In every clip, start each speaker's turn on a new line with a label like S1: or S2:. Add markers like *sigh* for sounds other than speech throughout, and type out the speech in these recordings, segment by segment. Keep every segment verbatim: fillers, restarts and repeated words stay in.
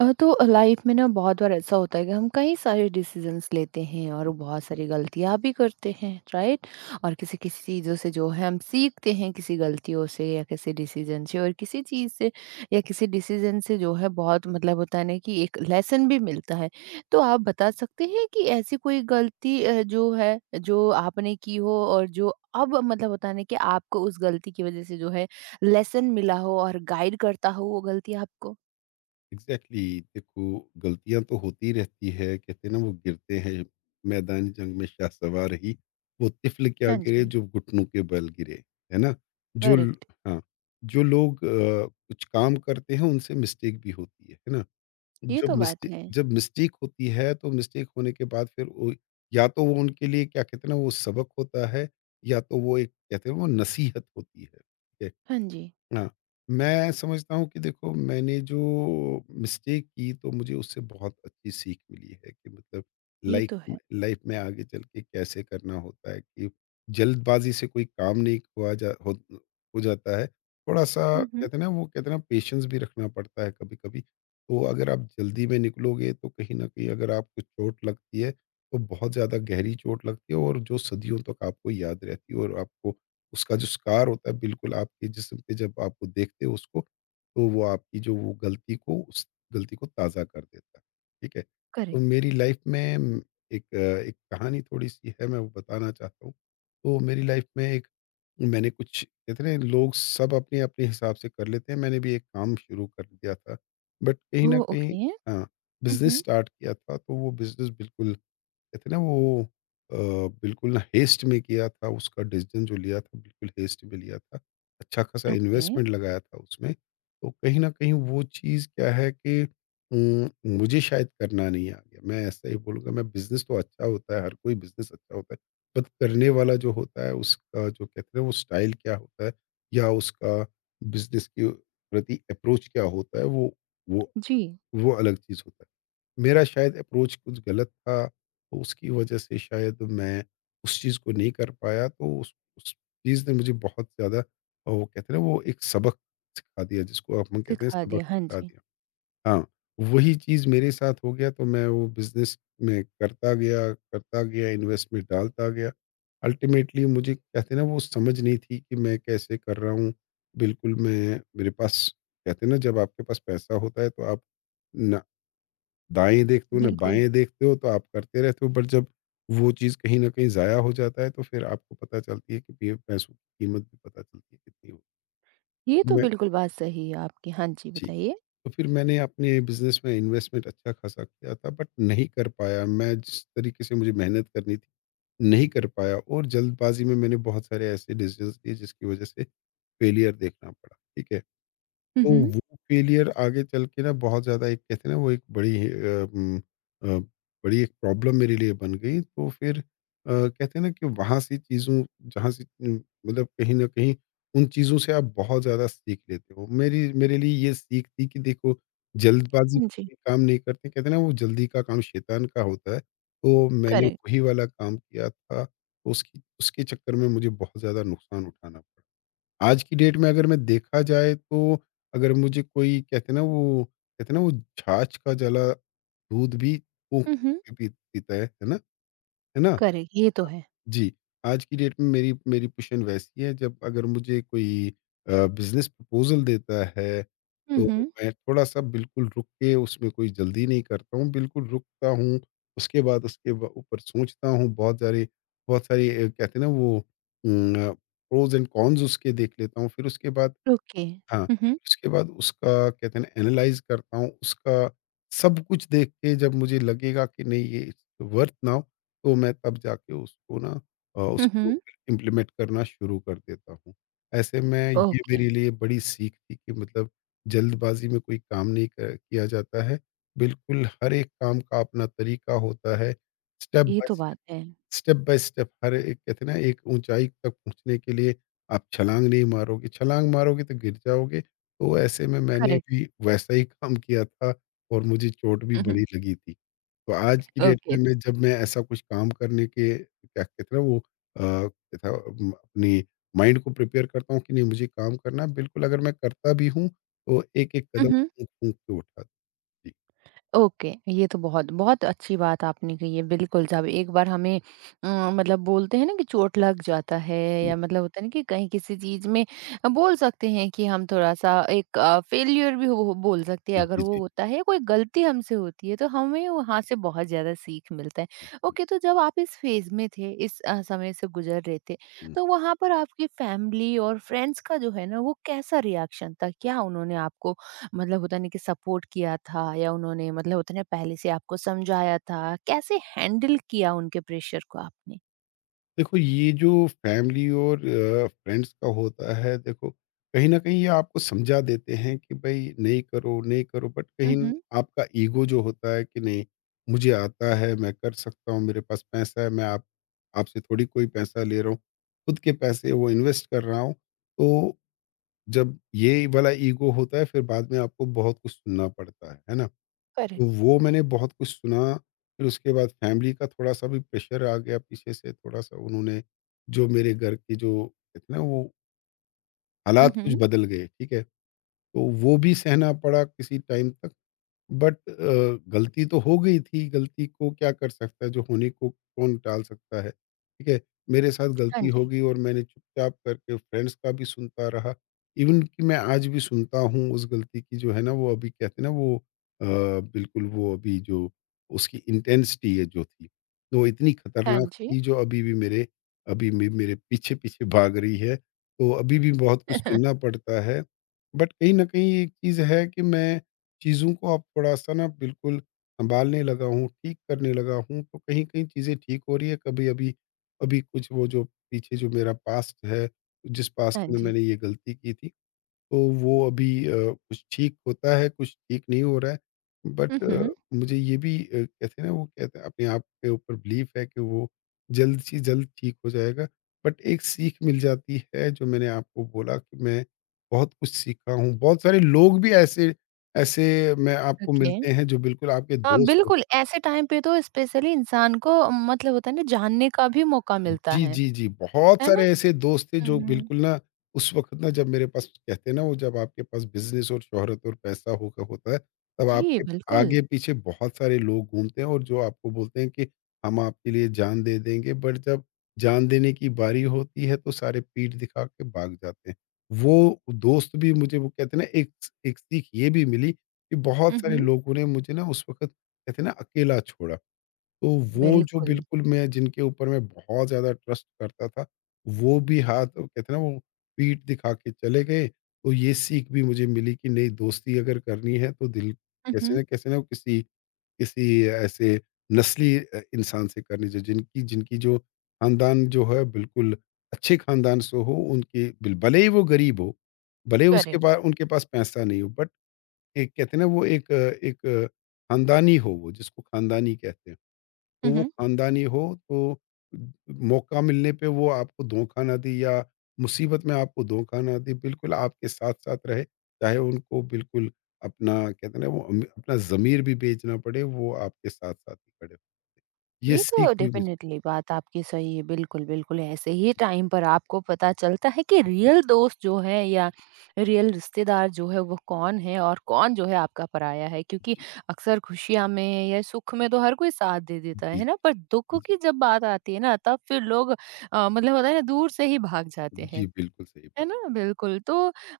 S1: अ, तो लाइफ में ना बहुत बार ऐसा होता है कि हम कई सारे डिसीजंस लेते हैं और बहुत सारी गलतियां भी करते हैं राइट। और किसी किसी चीज़ों से जो है हम सीखते हैं किसी गलतियों से या किसी डिसीजन से और किसी चीज़ से या किसी डिसीजन से जो है बहुत मतलब होता है ना कि एक लेसन भी मिलता है। तो आप बता सकते हैं कि ऐसी कोई गलती अ, जो है जो आपने की हो और जो अब मतलब होता है ना कि आपको उस गलती की वजह से जो है लेसन मिला हो और गाइड करता हो वो गलती आपको।
S2: एग्जैक्टली exactly, देखो गलतियां तो होती रहती है। कहते हैं ना, वो गिरते हैं मैदान जंग में शाह सवार ही, वो तिफल क्या
S1: हाँ
S2: गिरे
S1: जी।
S2: जो घुटनों के बल गिरे। है ना? जो ल-
S1: करेक्ट,
S2: हाँ, जो लोग अ, कुछ काम करते हैं उनसे मिस्टेक भी होती है। है ना?
S1: ये
S2: जब
S1: तो बात
S2: मिस्टेक
S1: है।
S2: जब मिस्टेक होती है तो मिस्टेक होने के बाद फिर वो, या तो वो उनके लिए क्या कहते हैं ना, वो सबक होता है, या तो वो एक कहते हैं वो नसीहत होती है।
S1: हाँ जी,
S2: हाँ, मैं समझता हूँ कि देखो, मैंने जो मिस्टेक की तो मुझे उससे बहुत अच्छी सीख मिली है कि मतलब
S1: ये
S2: लाइफ,
S1: तो है।
S2: लाइफ में आगे चल के कैसे करना होता है कि जल्दबाजी से कोई काम नहीं हुआ जा हो, हो जाता है थोड़ा सा।
S1: हुँ, हुँ,
S2: कहते हैं ना, वो कहते हैं ना, पेशेंस भी रखना पड़ता है कभी कभी। तो अगर आप जल्दी में निकलोगे तो कहीं ना कहीं अगर आपको चोट लगती है तो बहुत ज़्यादा गहरी चोट लगती है, और जो सदियों तक आपको याद रहती है, और आपको उसका जो स्कार होता है बिल्कुल आपके जिस्म पे जब आप वो देखते हो उसको, तो वो आपकी जो वो गलती को, उस गलती को ताज़ा कर देता है, ठीक है? तो
S1: करेक्ट।
S2: मेरी लाइफ़ में उम, एक अ, एक कहानी थोड़ी-सी है, मैं वो बताना चाहता हूँ। तो मेरी लाइफ़ में एक, मैंने कुछ कहते हैं ना, लोग सब अपने-अपने हिसाब से कर लेते हैं, मैंने भी एक काम शुरू कर दिया था। बट कहीं न
S1: ओह!
S2: कहीं
S1: ओके,
S2: हाँ,
S1: हुँ,
S2: बिज़नेस
S1: हुँ।
S2: स्टार्ट किया था तो वो बिज़नेस बिल्कुल, कहते हैं ना वो, अ, बिल्कुल ना हेस्ट में किया था, उसका डिसीजन जो लिया था बिल्कुल हेस्ट में लिया था। अच्छा खासा
S1: ओके,
S2: इन्वेस्टमेंट लगाया था उसमें। तो कहीं न कहीं वो चीज़ क्या है कि उम, मुझे शायद करना नहीं आ गया। मैं ऐसा ही बोलूँगा, मैं बिज़नेस तो अच्छा होता है, हर कोई बिज़नेस अच्छा होता है। बट करने वाला जो होता है उसका जो कहते हैं वो स्टाइल क्या होता है, या उसका बिज़नेस के प्रति अप्रोच क्या होता है, वो वो
S1: जी,
S2: वो अलग चीज़ होता है। मेरा शायद अप्रोच कुछ गलत था, तो उसकी वजह से शायद मैं उस चीज़ को नहीं कर पाया, तो उस उस चीज़ ने मुझे बहुत ज़्यादा अ, वो कहते हैं ना, वो एक सबक सिखा दिया, जिसको आप हम कहते हैं
S1: सिखा
S2: सबक
S1: दिया, हाँ
S2: सिखा
S1: जी,
S2: दिया। हाँ, वही चीज़ मेरे साथ हो गया, तो मैं वो बिज़नेस में करता गया, करता गया, इन्वेस्टमेंट डालता गया। अल्टीमेटली मुझे कहते हैं ना वो समझ नहीं थी कि मैं कैसे कर रहा हूँ। बिल्कुल मैं मेरे पास, कहते हैं ना जब आपके पास पैसा होता है तो आप ना दाएँ देखते हो ना
S1: बिल्कुल।
S2: बाएँ देखते हो, तो आप करते रहते हो। बट जब वो चीज़ कहीं न कहीं ज़ाया हो जाता है तो फिर आपको पता चलती है कि पी पैसों की कीमत भी पता चलती है कितनी हो।
S1: ये तो
S2: मैं
S1: बिल्कुल बात सही है आपकी। हाँ जी,
S2: जी, तो
S1: बताइए?
S2: फिर मैंने अपने बिज़नेस में इन्वेस्टमेंट अच्छा खासा किया था बट नहीं कर पाया। मैं जिस तरीके से मुझे मेहनत करनी थी, नहीं कर पाया, और जल्दबाज़ी में मैंने बहुत सारे ऐसे डिसीज़न्स लिए जिसकी वज़ह से फेलियर देखना पड़ा। ठीक है?
S1: हुँ,
S2: तो
S1: हुँ।
S2: वो फेलियर आगे चल के ना बहुत ज़्यादा एक कहते हैं ना, वो एक बड़ी अ, उम, अ, बड़ी एक प्रॉब्लम मेरे लिए बन गई। तो फिर अ, कहते हैं ना कि वहाँ से चीज़ों, जहाँ से उम, मतलब कहीं न कहीं उन चीज़ों से आप बहुत ज़्यादा सीख लेते हो। मेरी, मेरे लिए ये सीख थी कि देखो, जल्दबाज़ी
S1: हाँ जी,
S2: में काम नहीं करते। कहते हैं ना, वो जल्दी का काम शैतान का होता है। तो मैंने
S1: करेक्ट,
S2: वही वाला काम किया था। तो उसकी, उसके चक्कर में मुझे बहुत ज़्यादा नुकसान उठाना पड़ा। आज की डेट में अगर मैं देखा जाए तो अगर मुझे कोई, कहते हैं ना वो, कहते हैं ना वो, छाछ का जला दूध भी फूँक
S1: हुँ, हुँ।
S2: के पी पीता है, है ना? है ना?
S1: करेक्ट, ये तो है।
S2: जी, आज की डेट में मेरी, मेरी पोज़ीशन वैसी है, जब अगर मुझे कोई अ, बिज़नेस प्रपोज़ल देता है,
S1: हुँ,
S2: तो
S1: हुँ।
S2: मैं थोड़ा-सा बिल्कुल रुक के उसमें कोई जल्दी नहीं करता हूँ, बिल्कुल रुकता हूँ। उसके बाद उसके ब ऊपर सोचता हूँ, बहुत सारी बहुत सारी अ, कहते हैं ना वो, um, uh, pros and cons उसके देख लेता हूँ। फिर उसके बाद
S1: ओके।
S2: हाँ,
S1: हुँ, हुँ।
S2: उसके बाद उसका, कहते हैं ना, एनालाइज़ करता हूँ, उसका सब कुछ देख के जब मुझे लगेगा कि नहीं ये इट्स वर्थ नाउ, तो मैं तब जाके उसको ना अ,
S1: हुँ,
S2: उसके
S1: हुँ।
S2: ऊपर इम्प्लीमेंट करना शुरू कर देता हूँ। ऐसे में ये
S1: ओके,
S2: मेरे लिए बड़ी सीख थी कि मतलब जल्दबाज़ी में कोई काम नहीं क किया जाता है। बिल्कुल हर एक काम का अपना तरीका होता है, स्टेप
S1: ये
S2: बाय
S1: तो
S2: स्टेप,
S1: बात है,
S2: स्टेप बाय स्टेप। हर एक कहते हैं ना, एक ऊंचाई तक पहुंचने के लिए आप छलांग नहीं मारोगे, छलांग मारोगे तो गिर जाओगे। तो ऐसे में मैंने
S1: करेक्ट,
S2: भी वैसा ही काम किया था, और मुझे चोट भी
S1: हुँ,
S2: बड़ी
S1: हुँ।
S2: लगी थी। तो आज की डेट
S1: ओके।
S2: में मैं जब मैं ऐसा कुछ काम करने के क्या कहते हैं ना, वो अ, क्या था अम, अपनी माइंड को प्रिपेयर करता हूँ कि नहीं मुझे काम करना है। बिल्कुल अगर मैं करता भी हूँ तो एक एक
S1: हुँ,
S2: कदम
S1: हुँ।
S2: फूंक फूंक के उठा। जी,
S1: ओके, ये तो बहुत बहुत अच्छी बात आपने कही है, बिल्कुल, जब एक बार हमें अ, मतलब बोलते हैं ना कि चोट लग जाता है या मतलब होता है ना कि कहीं किसी चीज़ में अ, बोल सकते हैं कि हम थोड़ा-सा एक अ, फेल्योर भी हो बोल सकते हैं अगर
S2: जी,
S1: वो
S2: जी,
S1: होता है, कोई गलती हमसे होती है, तो हमें वहाँ से बहुत ज़्यादा सीख मिलता है। ओके, तो जब आप इस फ़ेज़ में थे, इस अ, समय से गुज़र रहे थे,
S2: जी,
S1: तो वहाँ पर आपकी फैमिली और फ्रेंड्स का जो है ना, वो कैसा रिएक्शन था? क्या उन्होंने आपको मतलब होता नहीं कि सपोर्ट किया था या उन्होंने मतलब होता नहीं पहले से आपको समझाया था, कैसे हैंडल किया उनके प्रेशर को आपने?
S2: देखो ये जो फैमिली और फ्रेंड्स का होता है, देखो कहीं ना कहीं ये आपको समझा देते हैं कि भाई नहीं करो, नहीं करो। बट
S1: हुँ,
S2: कहीं न-
S1: हुँ।
S2: आपका ईगो जो होता है कि नहीं, मुझे आता है, मैं कर सकता हूँ, मेरे पास पैसा है, मैं आप आपसे थोड़ी कोई पैसा ले रहा हूँ, खुद के पैसे वो इन्वेस्ट कर रहा हूँ। तो जब ये वाला ईगो होता है फिर बाद में आपको बहुत कुछ सुनना पड़ता है है ना? तो
S1: करेक्ट।
S2: वो मैंने बहुत कुछ सुना, फिर उसके बाद फैमिली का थोड़ा-सा भी प्रेशर आ गया, पीछे से थोड़ा-सा उन्होंने, जो मेरे घर के जो, कहते हैं ना वो,
S1: हुँ,
S2: हालात कुछ
S1: हुँ।
S2: बदल गए, ठीक है? तो वो भी सहना पड़ा किसी टाइम तक। बट अ, गलती तो हो गई थी, गलती को क्या कर सकता है, जो होने को कौन टाल सकता है, ठीक है? मेरे साथ
S1: हाँ
S2: गलती हो
S1: जी।
S2: गई और मैंने चुपचाप करके फ्रेंड्स का भी सुनता रहा, इवन कि मैं आज भी सुनता हूँ उस गलती की जो है ना वो अभी, कहते हैं ना वो अ, बिल्कुल, वो अभी जो उसकी इंटेंसिटी है जो थी, वो इतनी
S1: हाँ
S2: खतरनाक
S1: जी।
S2: थी जो अभी भी मेरे, अभी भी मेरे पीछे-पीछे भाग रही है, तो अभी भी बहुत कुछ सुनना
S1: *laughs*
S2: पड़ता है। बट कहीं न कहीं एक चीज़ है कि मैं चीज़ों को अब थोड़ा-सा ना बिल्कुल सँभालने लगा हूँ, ठीक करने लगा हूँ, तो कहीं-कहीं चीज़ें ठीक हो रही है। कभी अभी, अभी कुछ वो जो पीछे जो मेरा पास्ट है, जिस पास्ट
S1: हाँ
S2: में
S1: जी।
S2: मैंने ये गलती की थी, तो वो अभी अ, कुछ ठीक होता है, कुछ ठीक नहीं हो रहा है।
S1: हुँ,
S2: बट हुँ। अ,
S1: हुँ।
S2: मुझे ये भी अ, कहते हैं ना वो, कहते हैं अपने आप के ऊपर बिलीफ है कि वो जल्द से जल्द ठीक हो जाएगा। बट एक सीख मिल जाती है, जो मैंने आपको बोला कि मैं बहुत कुछ सीखा हूँ। बहुत सारे लोग भी ऐसे, ऐसे मैं आपको
S1: ओके।
S2: मिलते हैं जो बिल्कुल आपके
S1: हाँ,
S2: दोस्त हो।
S1: बिल्कुल ऐसे टाइम पे तो स्पेशली इंसान को मतलब होता है ना जानने का भी मौका मिलता
S2: जी,
S1: है,
S2: जी, जी। बहुत
S1: है
S2: सारे
S1: ना?
S2: ऐसे दोस्त थे
S1: हुँ,
S2: जो
S1: हुँ।
S2: बिल्कुल ना उस वक़्त ना, जब मेरे पास, कहते हैं ना वो, जब आपके पास बिज़नेस और शोहरत और पैसा होगा होता है, तब
S1: जी,
S2: आपके
S1: बिल्कुल।
S2: आगे पीछे बहुत सारे लोग घूमते हैं और जो आपको बोलते हैं कि हम आपके लिए जान दे देंगे, बट जब जान देने की बारी होती है तो सारे पीठ दिखा के भाग जाते हैं। वो दोस्त भी मुझे, वो कहते हैं ना, एक एक सीख ये भी मिली कि बहुत
S1: हुँ,
S2: सारे
S1: हुँ।
S2: लोगों ने मुझे ना उस वक़्त, कहते हैं ना, अकेला छोड़ा। तो वो जो
S1: बिल्कुल।
S2: बिल्कुल मैं, जिनके ऊपर मैं बहुत ज़्यादा ट्रस्ट करता था, वो भी हाथ, वो कहते हैं ना वो, पीठ दिखा के चले गए। तो ये सीख भी मुझे मिली कि नहीं, दोस्ती अगर करनी है तो दिल,
S1: हुँ,
S2: कैसे
S1: हुँ।
S2: ना कैसे ना किसी, किसी ऐसे नस्ली अ, इंसान से करनी चाहिए, जिनकी, जिनकी जो ख़ानदान जो है बिल्कुल अच्छे ख़ानदान से हो उनके, बिल भले ही वो गरीब हो, भले ही उसके
S1: करेक्ट।
S2: पास उनके पास पैसा नहीं हो, बट एक, कहते हैं ना वो, एक अ, एक ख़ानदानी हो वो, जिसको ख़ानदानी कहते हैं। तो
S1: हुँ,
S2: वो
S1: हुँ।
S2: खानदानी हो तो मौका मिलने पे वो आपको धोखा ना दे, या मुसीबत में आपको धोखा ना दे, बिल्कुल आपके साथ साथ रहे, चाहे उनको बिल्कुल अपना, कहते हैं ना वो, अम- अपना ज़मीर भी बेचना पड़े, वो आपके साथ साथ ही खड़े हो। ये
S1: ये
S2: सीख
S1: तो
S2: भी मुझे।
S1: डेफिनेटली बात आपकी सही है। बिल्कुल, बिल्कुल ऐसे ही टाइम पर आपको पता चलता है कि
S2: जी,
S1: रियल दोस्त जो है या रियल रिश्तेदार जो है वो कौन है और कौन जो है आपका पराया है। क्योंकि
S2: जी,
S1: अक्सर खुशियाँ में या सुख में तो हर कोई साथ दे देता है,
S2: जी,
S1: है ना? पर
S2: जी,
S1: दुःख
S2: जी।
S1: की जब बात आती है ना तब फिर लोग अ, मतलब होता है ना दूर से ही भाग जाते हैं।
S2: जी, बिल्कुल सही
S1: है
S2: बात।
S1: ना? बिल्कुल, तो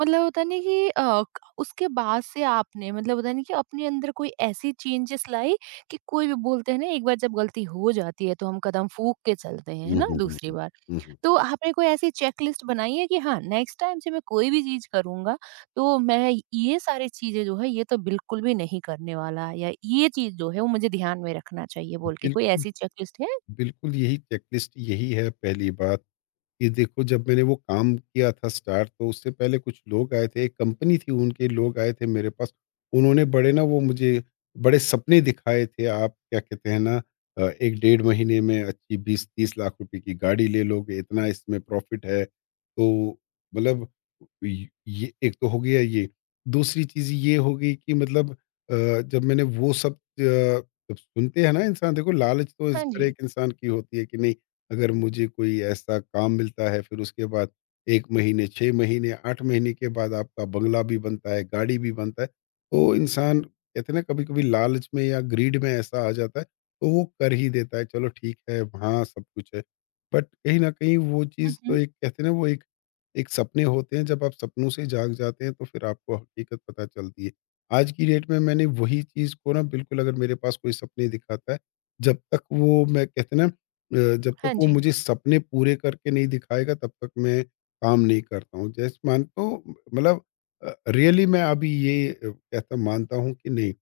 S1: मतलब होता नहीं कि अ, क उसके बाद से आपने मतलब होता नहीं कि अपने अंदर कोई ऐसी चेंजेस लाई कि कोई भी बोलते हैं ना एक बार जब गलती हो जाती है तो हम कदम फूँक के चलते हैं, है
S2: हम्म,
S1: ना?
S2: हम्म, हम्म,
S1: दूसरी बार।
S2: हम्म, हम्म।
S1: तो आपने कोई ऐसी चेकलिस्ट बनाई है कि हाँ, नेक्स्ट टाइम से मैं कोई भी चीज़ करूँगा तो मैं ये सारी चीज़ें जो है ये तो बिल्कुल भी नहीं करने वाला या ये चीज़ जो है वो मुझे ध्यान में रखना चाहिए बोल के कोई
S2: बिल्कुल,
S1: ऐसी चेकलिस्ट है?
S2: बिल्कुल यही चेकलिस्ट, यही है पहली बात। ये देखो, जब मैंने वो काम किया था स्टार्ट, तो उससे पहले कुछ लोग आए थे, एक कंपनी थी, उनके लोग आए थे मेरे पास। उन्होंने बड़े ना वो मुझे बड़े सपने दिखाए थे आप क्या कहते हैं ना। अ, एक डेढ़ महीने में अच्छी बीस तीस लाख रुपए की गाड़ी ले लोगे, इतना इसमें प्रॉफ़िट है। तो मतलब य ये एक तो हो गया ये। दूसरी चीज़ ये हो गई कि मतलब, अ, जब मैंने वो सब, अ, जब सुनते हैं ना इंसान, देखो लालच तो इस-
S1: हाँ
S2: हर
S1: जी।
S2: एक इंसान की होती है कि नहीं। अगर मुझे कोई ऐसा काम मिलता है फिर उसके बाद एक महीने, छह महीने, आठ महीने के बाद आपका बंगला भी बनता है, गाड़ी भी बनता है। तो इंसान कहते हैं ना, कभी-कभी लालच में या ग्रीड में ऐसा आ जाता है, तो वो कर ही देता है, चलो ठीक है, हाँ, सब कुछ है। बट कहीं न कहीं वो
S1: हुँ,
S2: चीज़ तो
S1: हुँ।
S2: एक कहते हैं ना, वो एक एक सपने होते हैं। जब आप सपनों से जाग जाते हैं तो फिर आपको हकीकत पता चलती है। आज की डेट में मैंने वही चीज़ को ना, बिल्कुल अगर मेरे पास कोई सपने दिखाता है, जब तक वो, मैं कहते हैं ना, अ, जब तक
S1: हाँ
S2: वो
S1: जी,
S2: मुझे सपने पूरे करके नहीं दिखाएगा तब तक मैं काम नहीं करता हूँ। जैसे मानता हूँ, मतलब, अ, रियली मैं अभी ये, अ, कहता मानता हूँ कि नहीं,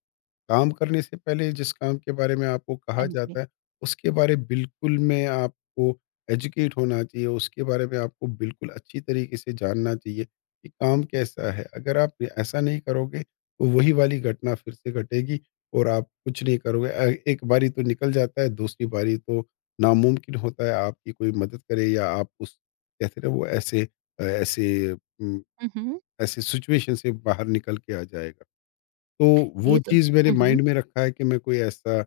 S2: काम करने से पहले जिस काम के बारे में आपको कहा
S1: हाँ जी।
S2: जाता है, उसके बारे बिल्कुल में आपको एजुकेट होना चाहिए, उसके बारे में आपको बिल्कुल अच्छी तरीके से जानना चाहिए कि काम कैसा है। अगर आप ऐसा नहीं करोगे, तो वही वाली घटना फिर से घटेगी और आप कुछ नहीं करोगे। अ, एक बारी तो निकल जाता है, दूसरी बारी तो नामुमकिन होता है आपकी कोई मदद करे या आप उस, कहते हैं ना वो ऐसे, अ, ऐसे, उम,
S1: हुँ, हुँ।
S2: ऐसे सिचुएशन से बाहर निकल के आ जाएगा। तो वो
S1: ये तो
S2: चीज़ मेरे
S1: हुँ, हुँ।
S2: माइंड में रखा है कि मैं कोई ऐसा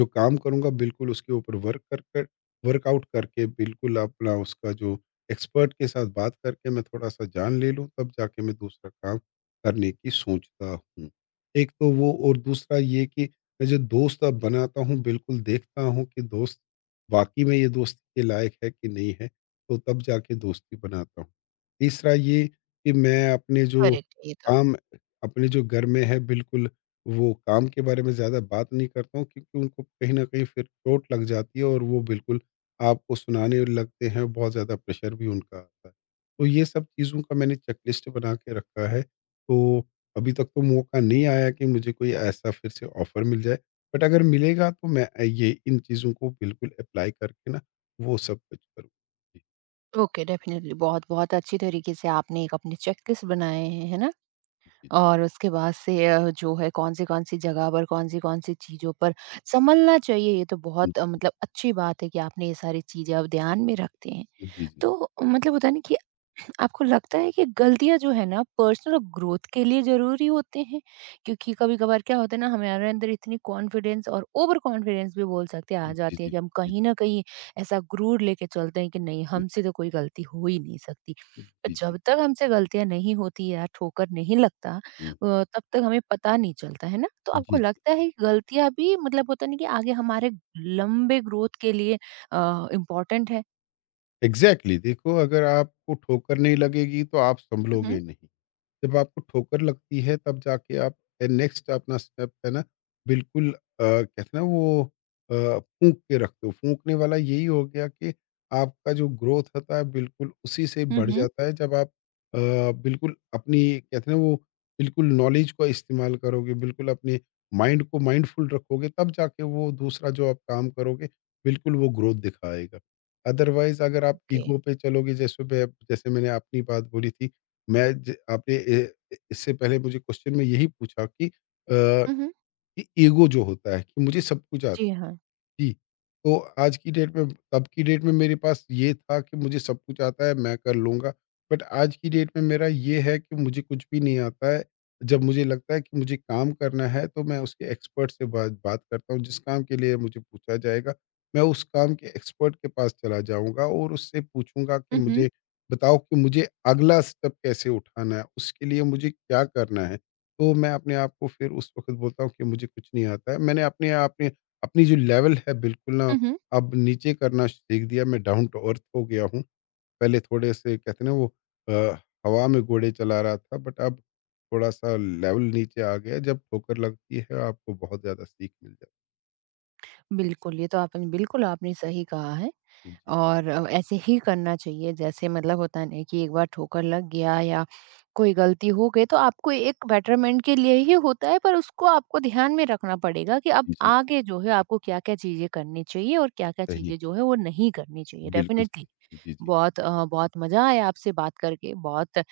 S2: जो काम करूँगा बिल्कुल उसके ऊपर वर्क कर कर वर्कआउट करके बिल्कुल अपना उसका जो एक्सपर्ट के साथ बात करके मैं थोड़ा-सा जान ले लूँ, तब जाके मैं दूसरा काम करने की सोचता हूँ। एक तो वो, और दूसरा ये कि मैं जो दोस्त अब बनाता हूँ बिल्कुल देखता हूँ कि दोस्त वाक़ई में ये दोस्ती के लायक है कि नहीं है, तो तब जाके दोस्ती बनाता हूँ। तीसरा ये कि मैं अपने जो
S1: करेक्ट, ये तो
S2: काम, अपने जो घर में है, बिल्कुल वो काम के बारे में ज़्यादा बात नहीं करता हूँ क्योंकि उनको कहीं न कहीं फिर चोट लग जाती है और वो बिल्कुल आपको सुनाने लगते हैं, बहुत ज़्यादा प्रेशर भी उनका आता है। तो ये सब चीज़ों का मैंने चेकलिस्ट बना के रखा है, तो अभी तक तो मौका नहीं आया कि मुझे कोई ऐसा फिर से ऑफ़र मिल जाए। बट अगर मिलेगा तो मैं, अ, ये इन चीज़ों को बिल्कुल अप्लाई करके ना वो सब कुछ करूँ।
S1: ओके डेफिनिटली बहुत-बहुत अच्छी तरीके से आपने एक अपने चेकलिस्ट बनाए हैं, है ना?
S2: जी,
S1: और उसके बाद से अ, जो है कौन-सी-कौन सी कौन सी जगह पर, कौन-सी-कौन सी चीज़ों पर संभलना चाहिए, ये तो बहुत अ, मतलब अच्छी बात है कि आपने ये सारी चीज़ें अब ध्यान में रखते हैं।
S2: जी, जी, जी,
S1: तो मतलब होता है ना कि आपको लगता है कि गलतियाँ जो है ना पर्सनल ग्रोथ के लिए ज़रूरी होते हैं? क्योंकि कभी-कभार क्या होता है ना हमारे अंदर इतनी कॉन्फिडेंस और ओवर कॉन्फिडेंस भी बोल सकते हैं
S2: जी,
S1: आ
S2: जी,
S1: जाती है
S2: जी,
S1: कि हम
S2: जी,
S1: कहीं न कहीं ऐसा गुरूर लेके चलते हैं कि नहीं
S2: जी,
S1: हमसे तो कोई गलती हो ही नहीं सकती।
S2: जी, जी, जी,
S1: जब तक हमसे गलतियाँ नहीं होती या ठोकर नहीं लगता अ,
S2: हुँ,
S1: तब तक हमें पता नहीं चलता, है ना? तो
S2: जी,
S1: आपको
S2: जी।
S1: लगता है कि गलतियाँ भी मतलब होता है ना कि आगे हमारे लंबे ग्रोथ के लिए अ, इम्पोर्टेंट है?
S2: एग्जैक्टली exactly, देखो अगर आपको ठोकर नहीं लगेगी तो आप संभलोगे
S1: हुँ,
S2: नहीं। जब आपको ठोकर लगती है तब जाके आप नेक्स्ट अपना स्टेप है ना, बिल्कुल, अ, कहते हैं ना वो, अ, फूंक के रखते हो, फूंकने वाला यही हो गया कि आपका जो ग्रोथ होता है बिल्कुल उसी से बढ़
S1: हुँ।
S2: जाता है जब आप, अ, बिल्कुल अपनी कहते हैं ना वो बिल्कुल नॉलेज का इस्तेमाल करोगे, बिल्कुल अपने माइंड को माइंडफुल रखोगे, तब जाके वो दूसरा जो आप काम करोगे बिल्कुल वो ग्रोथ दिखाएगा। अदरवाइज अगर आप
S1: ओके।
S2: ईगो पे चलोगे, जैसे मैं- जैसे मैंने अपनी बात बोली थी, मैं ज आपने ए ए इससे पहले मुझे क्वेश्चन में यही पूछा कि, अ,
S1: हुँ, हुँ।
S2: कि ईगो जो होता है कि मुझे सब कुछ आता
S1: जी
S2: है।
S1: हाँ।
S2: जी, तो आज की डेट में, तब की डेट में मेरे पास ये था कि मुझे सब कुछ आता है, मैं कर लूँगा। बट आज की डेट में मेरा ये है कि मुझे कुछ भी नहीं आता है। जब मुझे लगता है कि मुझे काम करना है, तो मैं उसके एक्सपर्ट से बात बात करता हूँ। जिस काम के लिए मुझे पूछा जाएगा, मैं उस काम के एक्सपर्ट के पास चला जाऊँगा और उससे पूछूँगा कि
S1: हुँ, हुँ।
S2: मुझे बताओ कि मुझे अगला स्टेप कैसे उठाना है? उसके लिए मुझे क्या करना है? तो मैं अपने आप को फिर उस वक़्त बोलता हूँ कि मुझे कुछ नहीं आता है। मैंने अपने आप ने अपनी जो लेवल है बिल्कुल ना
S1: हुँ, हुँ।
S2: अब नीचे करना सीख दिया, मैं डाउन टू अर्थ हो गया हूँ। पहले थोड़े से कहते हैं ना वो, अ, हवा में घोड़े चला रहा था, बट अब थोड़ा-सा लेवल नीचे आ गया। जब ठोकर लगती है आपको बहुत ज़्यादा सीख मिल जाती है।
S1: बिल्कुल, ये तो आपने बिल्कुल आपने सही कहा है
S2: जी,
S1: और अ, ऐसे ही करना चाहिए जैसे मतलब होता है ना कि एक बार ठोकर लग गया या कोई गलती हो गई तो आपको एक बेटरमेंट के लिए ही होता है पर उसको आपको ध्यान में रखना पड़ेगा कि अब
S2: जी,
S1: आगे जो है आपको क्या-क्या चीज़ें करनी चाहिए और क्या-क्या
S2: सही है।
S1: चीज़ें जो है वो नहीं करनी चाहिए
S2: बिल्कुल
S1: डेफ़िनेटली।
S2: सही। जी, जी,
S1: बहुत अ, बहुत मज़ा आया आपसे बात करके, बहुत अ,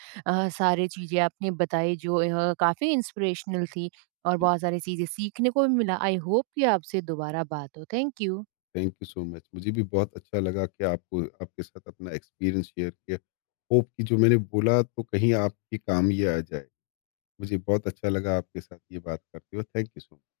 S1: सारी चीज़ें आपने बताई जो अ, काफ़ी इंस्पिरेशनल थी और
S2: जी।
S1: बहुत सारी चीज़ें सीखने को भी मिला। आई होप कि आपसे दोबारा बात हो। Thank you.
S2: Thank you so much. मुझे भी बहुत अच्छा लगा कि आपको आपके साथ अपना एक्सपीरियंस शेयर किया। होप कि जो मैंने बोला तो कहीं आपके काम ये आ जाए। मुझे बहुत अच्छा लगा आपके साथ ये बात करते हुए। Thank you so much.